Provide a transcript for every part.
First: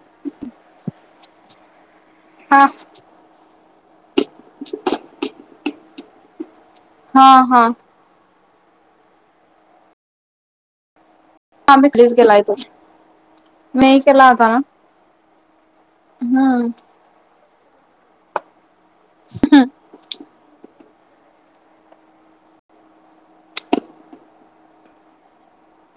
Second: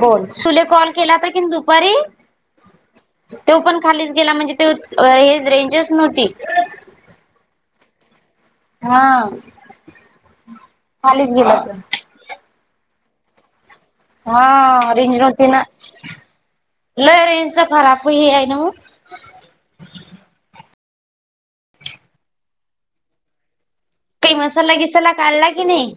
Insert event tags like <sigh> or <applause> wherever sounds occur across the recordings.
बोल सुले कॉल केला तर की दुपारी हा तेव पण खाली म्हणजे ते हे रेंजर्स नव्हती हा हा हा खालीच गेलं तर प्लीज गेलाय तो मी केला हा होता ना रिज रती ना हम्म ल रेचा खराब हे आहे ना मग हम काही मसाला घिसाला काढला की नाही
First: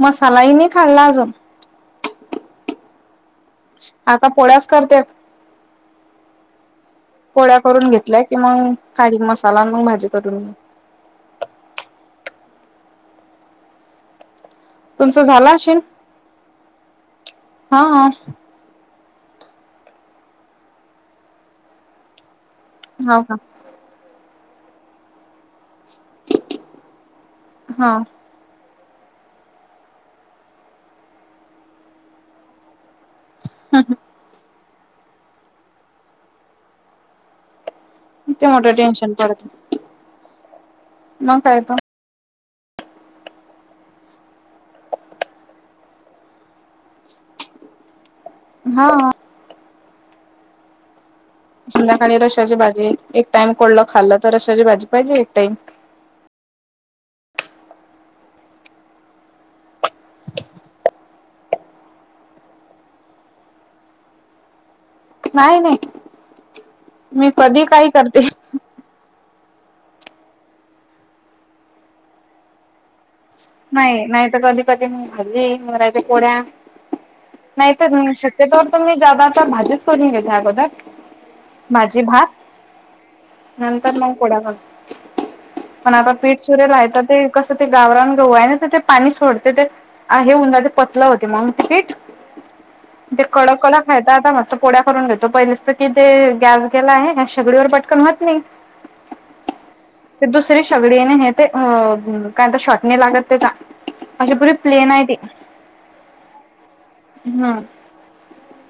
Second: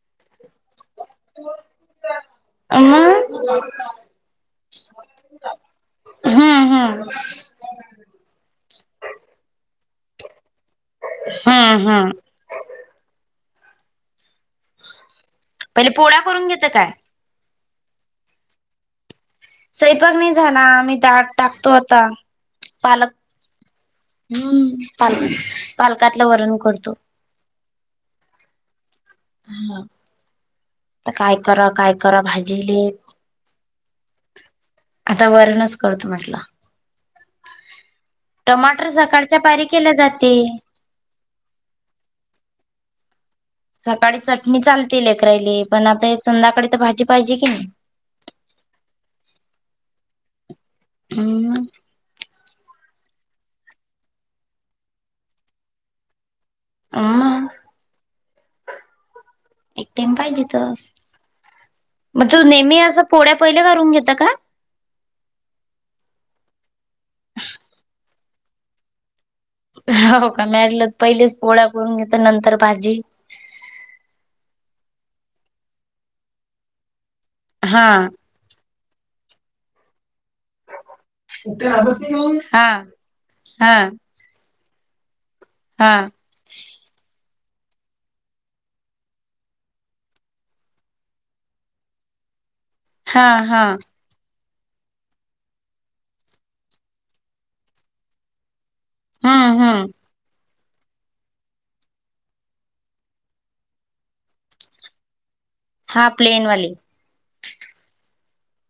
मसालाही नाही खाल्ला अजून आं. आता पोळ्याच करते हा हा पोळ्या करून घेतल्या कि मग खारीक मसाला मग भाजी करून घेत हम्म हम्म तुमच झालाशेल पहिले पोळ्या करून घेत काय हा सैपाक नाही झाला मी दाट टाकतो आता पालक हो का हम्म पाल पालकातलं वर्ण करतो हा ह काय कर काय कर भाजीली हम् हम आता वरणच करतो म्हटलं ते मोठं टमाटर टेन्शन सकाळच्या पारी केल्या जाते म का येतो सकाळी चटणी चालते कराली पण आता हे संध्याकाळी तर भाजी पाहिजे की नाही हा हम् संध्याकाळी रशाची भाजी एक टाइम कोरडं खाल्ल तर रशा ची भाजी पाहिजे एक टाइम हम एक टाईम पाहिजे तस मग तू नेहमी असं पोळ्या पहिल्या करून घेता का नाही नाही मी कधीही काही करते हो का मी आपलं पहिलेच पोळ्या करून घेते नंतर भाजी नाही नाहीत कधी कधी भाजी ही कोड्या नाहीत हा. शक त्याच्यावर तुम्ही जादा भाजीच करून घेताय अगोदर भाजी भात हा हा नंतर मग पण हा आता पीठ सुरे ते कस ते गावरान ऊ आहे ना तर ते पाणी सोडते ते आहे होऊन जाते पतलं होते मग पीठ म ते हा कडक हा कडक खायचं आता मस्त फोड्या करून घेतो पहिलीच तर कि ते गॅस गेला आहे शेगडी वर पटकन होत नाही हम्म हम्म. ते दुसरी शेगडीने हे ते अ काय शॉट नाही लागत ते अशी पुरी प्लेन आहे ते हा प्लेन वाली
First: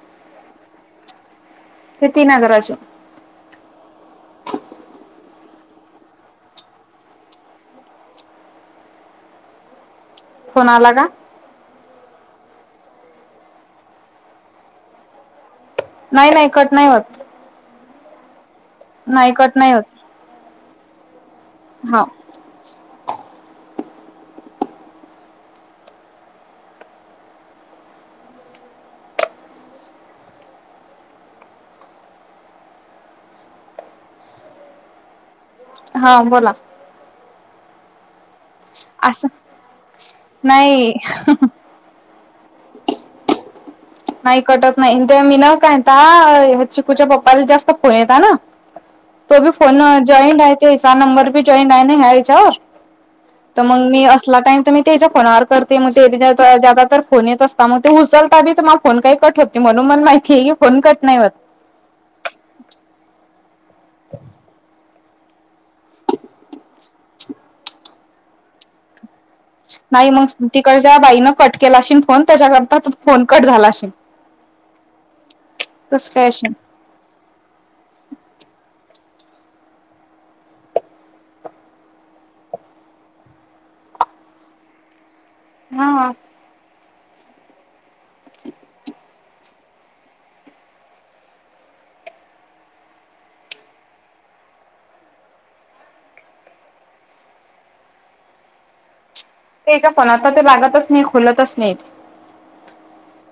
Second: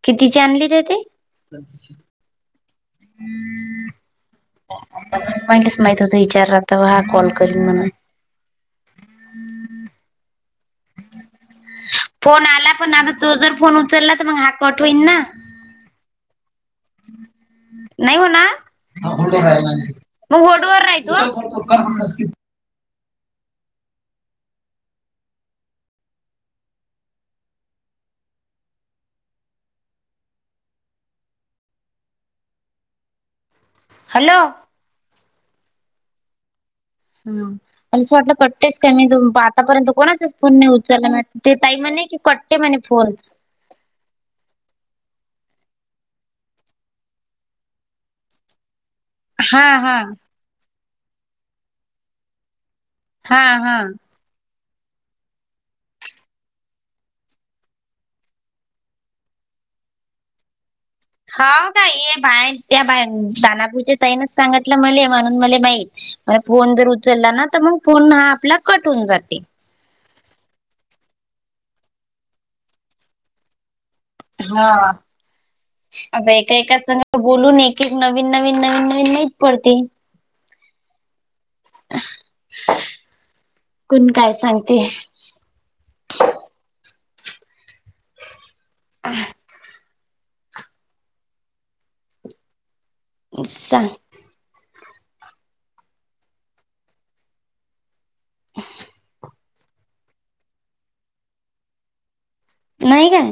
कितीचे आणली ते ते तीन हजाराची <inaudible> पहिलंच माहित होत विचारला तवा हा कॉल करीन म्हणून फोन आला का फोन आला पण आता तो जर फोन उचलला तर मग हा कट होईल ना नाही नाही कट नाही होत नाही हो ना नाही कट नाही होत मग वडूवरर रायतो हा कर स्किप हॅलो हा बोला मला असं वाटलं कटतेस काय मी असं आतापर्यंत कोणाचाच फोन नाही उचला ताई म्हने की कटते म्हणे फोन नाही कटत नाही ते मी न कंटाळा चिकूच्या पप्पाचा जास्त फोन येता ना तो बि हा फोन हा जॉइंट आहेय ते सा नंबर भी जॉइंट आय ना हच्यावर हा तर हा मग मी अस ला टाईम तर मी त्याच्या फोनावर करते मग ते तर फोन येत असता मग ते उचलता बीग फोन काही कट होते म्हणून मण माहितीय व्ह्यो फोन कट नाही होत हो का हे बा त्या बा दानापूरच्या तईनच सांगितलं मले म्हणून मला माईत फोन जर उचलला ना तर मग फोन हा आपला कट होऊन जाते नाही मग तिकडे ज्या बाईनं कट केलाशल फोन त्याच्याकरता त फोन कट झालाशेल हा काय आता असेल एका एका संग बोलून एक एक नवीन नवीन नवीन नवीन नाहीत पडते कोण काय सांगते हा <inaudible> हां <inaudible> त्याच्या फोन आता ते लागतच नाही खोलतच नाहीत नाही काय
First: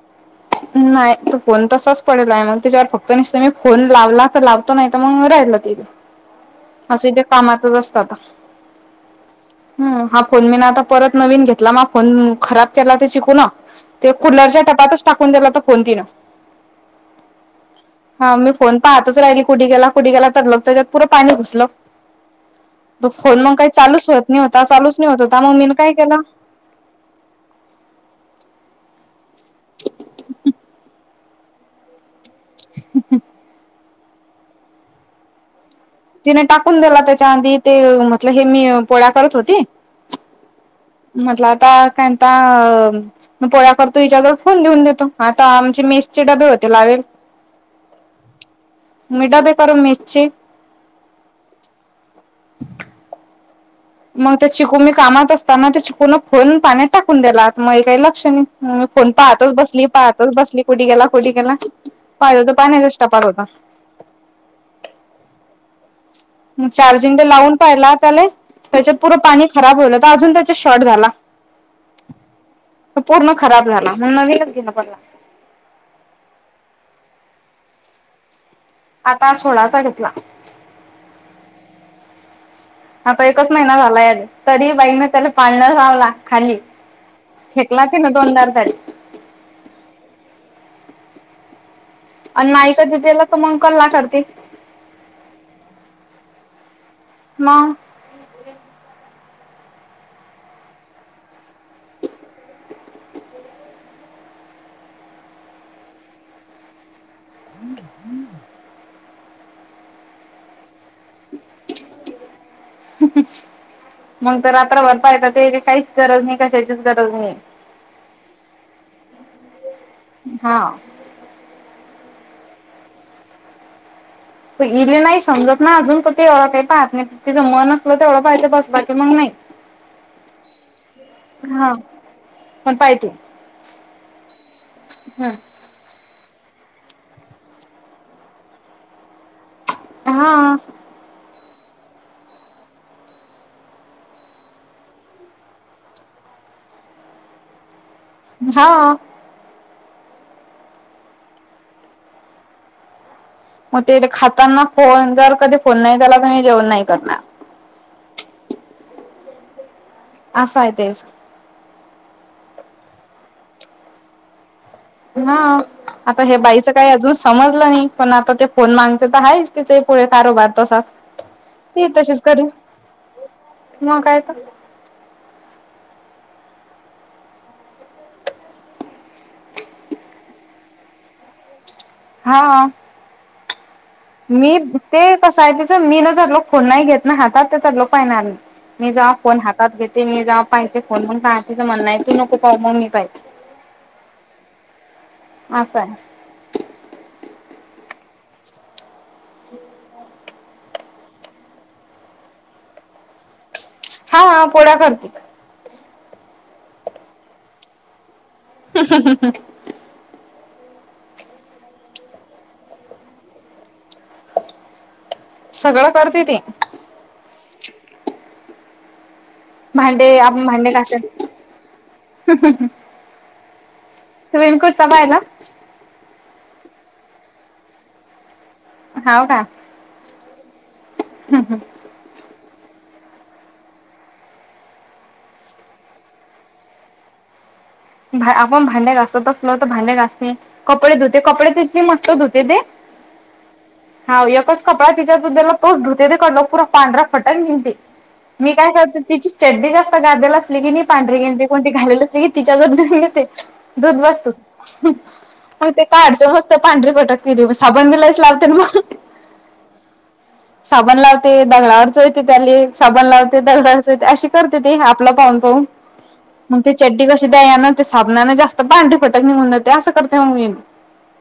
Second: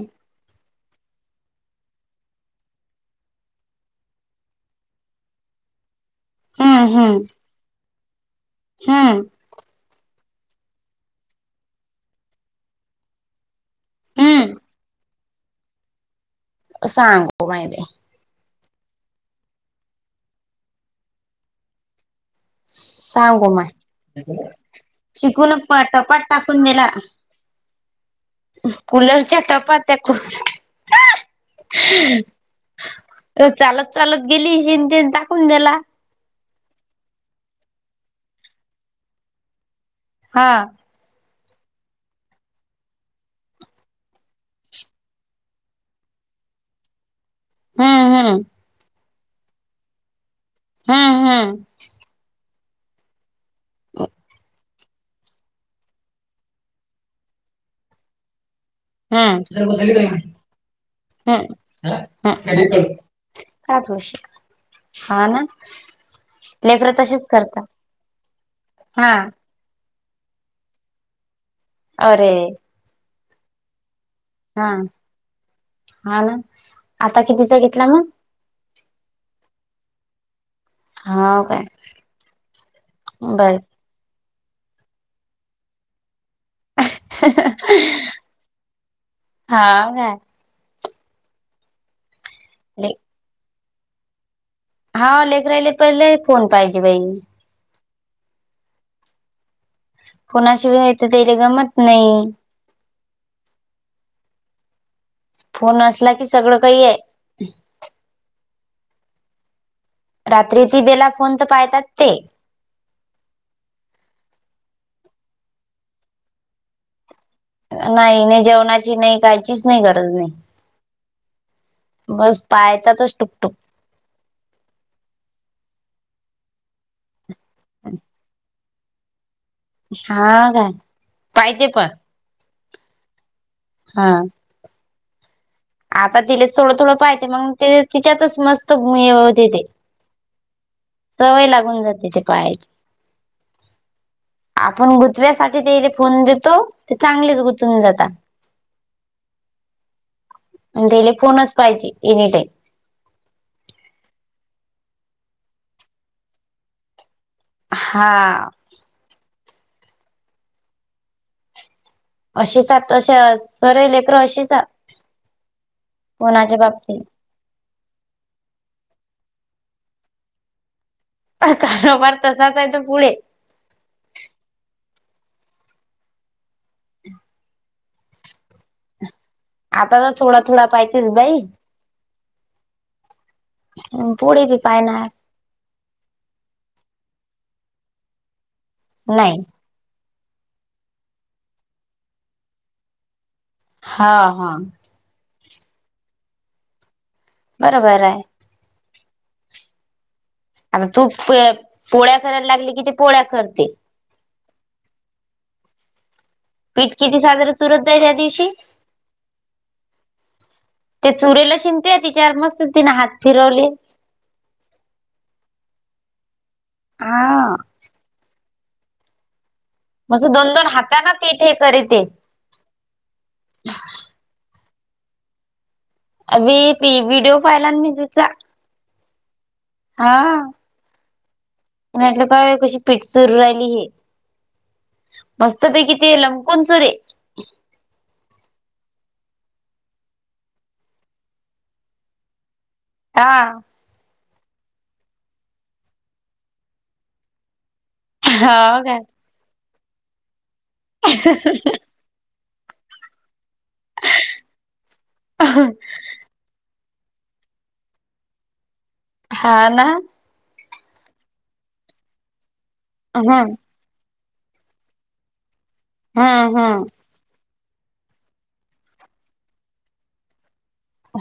नाही तो फोन तसाच पडलाय आहे मग त्याच्यावर फक्त नसत मी फोन लावला तर लाव नाही मग राहिलं तथे हम्म हम्म असंथ कामातच असत आ हम्म ह हा फोन मी ना आता परत नवीन घेतला म फोन खराब केला ते शिकू ना ते कुलरच्या हम्म टपातच टाकून दिला त कोणतीिनं सांगू माहिती हा मी फोन पाहतच राहिली कुे गेला कुठ गेला तरडलोक त्याच्यात पुरं पाणी घुसलो तो फोन मग सांगू काही चालूच होत माय नाही होता चालूच नाही होत होता मग मी काय केला कंदेला कुलर टपा त्याक ह हो चालत चालत गेली शेन टाकून द्याला तिने टाकून दिला त्याच्या आधी ते म्हटल हे मी पोळ्या करत होती हा मतला त कता अ मग पोळ्या करतो विच्यावरवर फोन देेऊन देतो आता आमचे मेसचे डबे होते लावेल हम्म हम्म मीडा बे कर मिर्ची हा हम <inaudible> मग त्या चिकून मी कामात असताना ते चिकून फून पाण्यात टाकून दिला मग काही लक्ष नाही ह फन पाहतोच बसली हम्म पाहतोच बसली कुे गेला कुठ हम्म गेला पाहि तर पाण्याचास््टापार होता ोश ह ना लेकरं चार्जिंग ते तसेच लावून करतात पाहिला त्याला त्याच्यात पुूरं हा पाणी खराब होल तर अजून त्याच्या शॉर्ट झाला अरे पूर्ण खराब झाला नवीन हा हा ना आता कितीचा घेतला मग आता सोळाचा घेतला हा काय आता एकच बर महिना झाला या तरी बाईकने त्याला पाळण लावला खाली फेकला तिनं दोनदार तरी हा का आणि ले नाहीईकला तर मग कल्ला करते हा लेकर राहिले पहिले फोन पाहिजे बाई मग कुणाशी वय तर ते रे गमत नाही फोन असला की सगळं काही आहे ह हम् रात्री त बेला फोन तर पाहतात ते मग तर रात्राभर पाहता याची काहीच गरज नाही कशाचीच गरज नाही नाही नाही जेवणाची नाही कायचीच नाही गरज नाही हा बस पायताातच टुकटुक इले नाही समजत ना अजून क ते ए काही पाहत नाही तिचं मन असलं तेवढं पाहिलं बस क मग नाही हा का पाहितेे पण म्ह पायती हा हम् आता तिले थोडं थोडं पाहतेे मग ते तिच्यातच मस्त देते हा सवय लागून जाते ते पायाची आपण गुंतव्यासाठी तेले फोन देतो ते चांगलेच गुंतून जातान. हा अनं तेले फोनच पाहिजे एनी टाईम मग ते खाताना फोन जर कधी फोन नाही झाला कणय जेवन नाही करणार. हा. असा हाय तेस अशी का तशा सर्वी लेकर अशीच आत हा आता हे बाईचं काय अजून समजलं नही पण आता ते फोन मागते तर आहेच तिचे ही पुढे कारोबार तसाचं कारोबार तसाच आहे तो पुढे मग काय त आता तर थोडा थोडा पाहितीस बाई हा. पुढे बी मी ते पाहणार कसं आहे तचं मी ना जर लो फोन नाय घेत ना हातात ते तर लो पाय ना मी जावा नाही. फोन हातात घेते मी जावा पाहिते फोन त मना नाय तू नको पाहू मग मी पाहिन. हा हा. आस हाय बरोबर हाय - आता तू प पोळ्या करायला लागले की ती पोळ्या करते. हा पोळ्या करती. पीठ किती साजरां चुरत जाय त्या दिवशी <unintelligible> ते चुरेलस हिण ते तिच्या वर मस्त तिने हात फिरवले सगळं करते ती हा. भांडे मस्त आपण दोन दोन भांडे हाताना घासत पीठ हे करे ते <unintelligible> सभा आहे ना अबी पी व्हिडिओ पायलान मी तिचा हव का हा म्हटलं पाय कशी पीठ चूरू राहिली ही मस्त पैकी तेै लमपूण चूरे न्हाय आपण भांडे घासत असलो तर भांडे घासते. कपडे धुते कपडे तर इतके मस्त धुते ते हा हाव एकच कपडा तिच्या याला तोच धुते ते पुरा पांढरा फटण निगते. मी काय करतो तिची चडडी जास्त गालेल असली की नाही पांढरी गे कोणती घालेल असली की ती घेती सगळं धूवून देते धूत बसते पण काढते मस्त त पांढरी पटत केली साबण बी लईस लावते ना मग हा ना. साबण लावते दगडावर चोळते त्याले साबण लावते हम्म दगडावर चोळते अशी करते ते आपला पाहुन पाहुन हम्म मंग हम्म चडडी कस ती द यान ते साबणांन जास्त पांढरी फटक निघून जाते असं करते मग मी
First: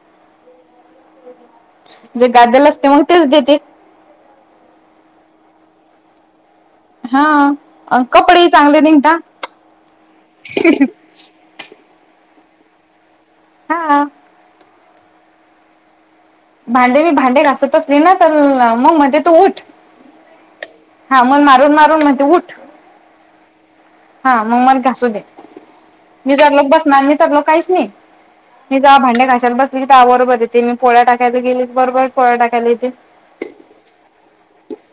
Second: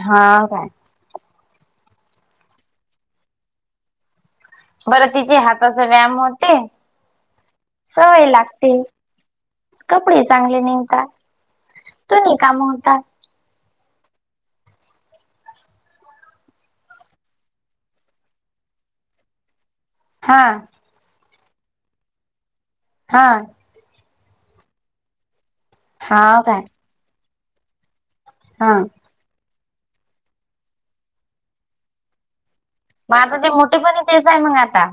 हाव काय जे गाद्याल असते मंग तेच देते. बरं तिचे हाताचा व्यायाम होते. हा अ सवय कपडे लागते, चांगले निघता कपडे चांगले निगता सगळी काम होता. हा. भांडे मी भांडे घासत असेल ना तर मंग म्हणते तू उठ हा हा मण मारून मारून म्हण उठ हा हा मग मला घासू दे हा मी काय तरलोक बसणार मी तरलोक काहीच नाही हा मी जा भांडडे्या घाशाला बसली क त्या बरोबर येत मी पोळ्या टाकायला गेली बरोबर पोळ्या टाकायला येते मग आता ते मोठे पण तेच आहे मग आता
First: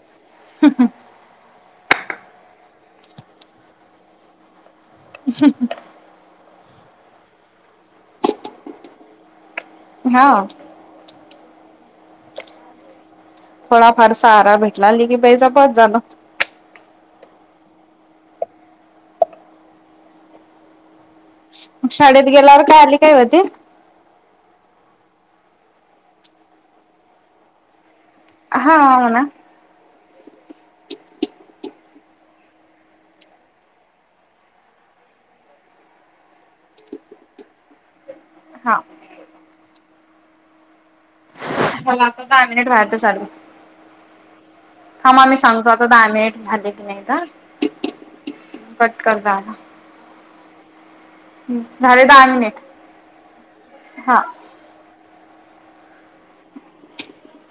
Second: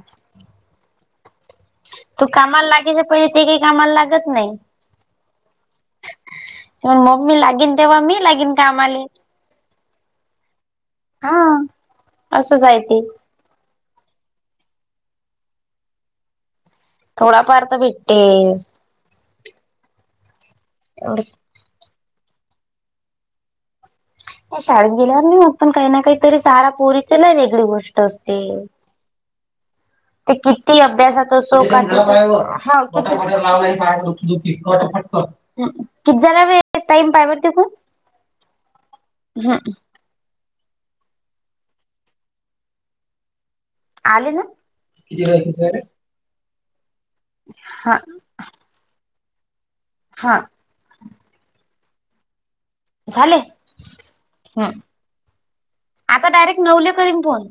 तू कामाला लागेयच्या पहिजे ते काही कामाला लागत नाही ह ते मम् ममी लागेन तेव्हा मी लागेन कामाला हा हा असंचय ते थोडाफार सहारा भेटलाली की बाईज पत जाण थोडाफार तर भेटते एवढ मग शाळेत गेल्यावर काय आली काय होती शाळेत गेल्यावर नाही मग पण काही ना काहीतरी सारा पोरीच नाही वेगळी गोष्ट असते हा अ ना ते किती अभ्यासात असो ह कती जाला टाम पा ब तकू हा हा चला आता दहा मिनिट व्हायच लू आले ना. ह म किती आम्ही वेळ किती सांगतो झाले? आता दहामिट झाले की नाही तर हा कट कर जाला हा झाले दहा मिनिट झाले हा ह आता डायरेक्ट नवले करीन फोन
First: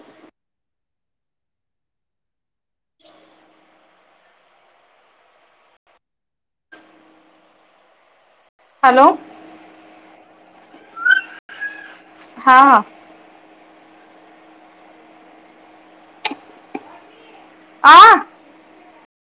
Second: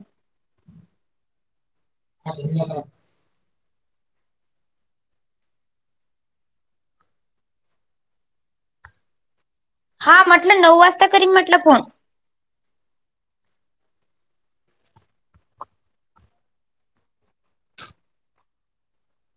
ह <inaudible> हॅलो हा म्हटलं नऊ वाजता करी म्हटलं फोन हा आं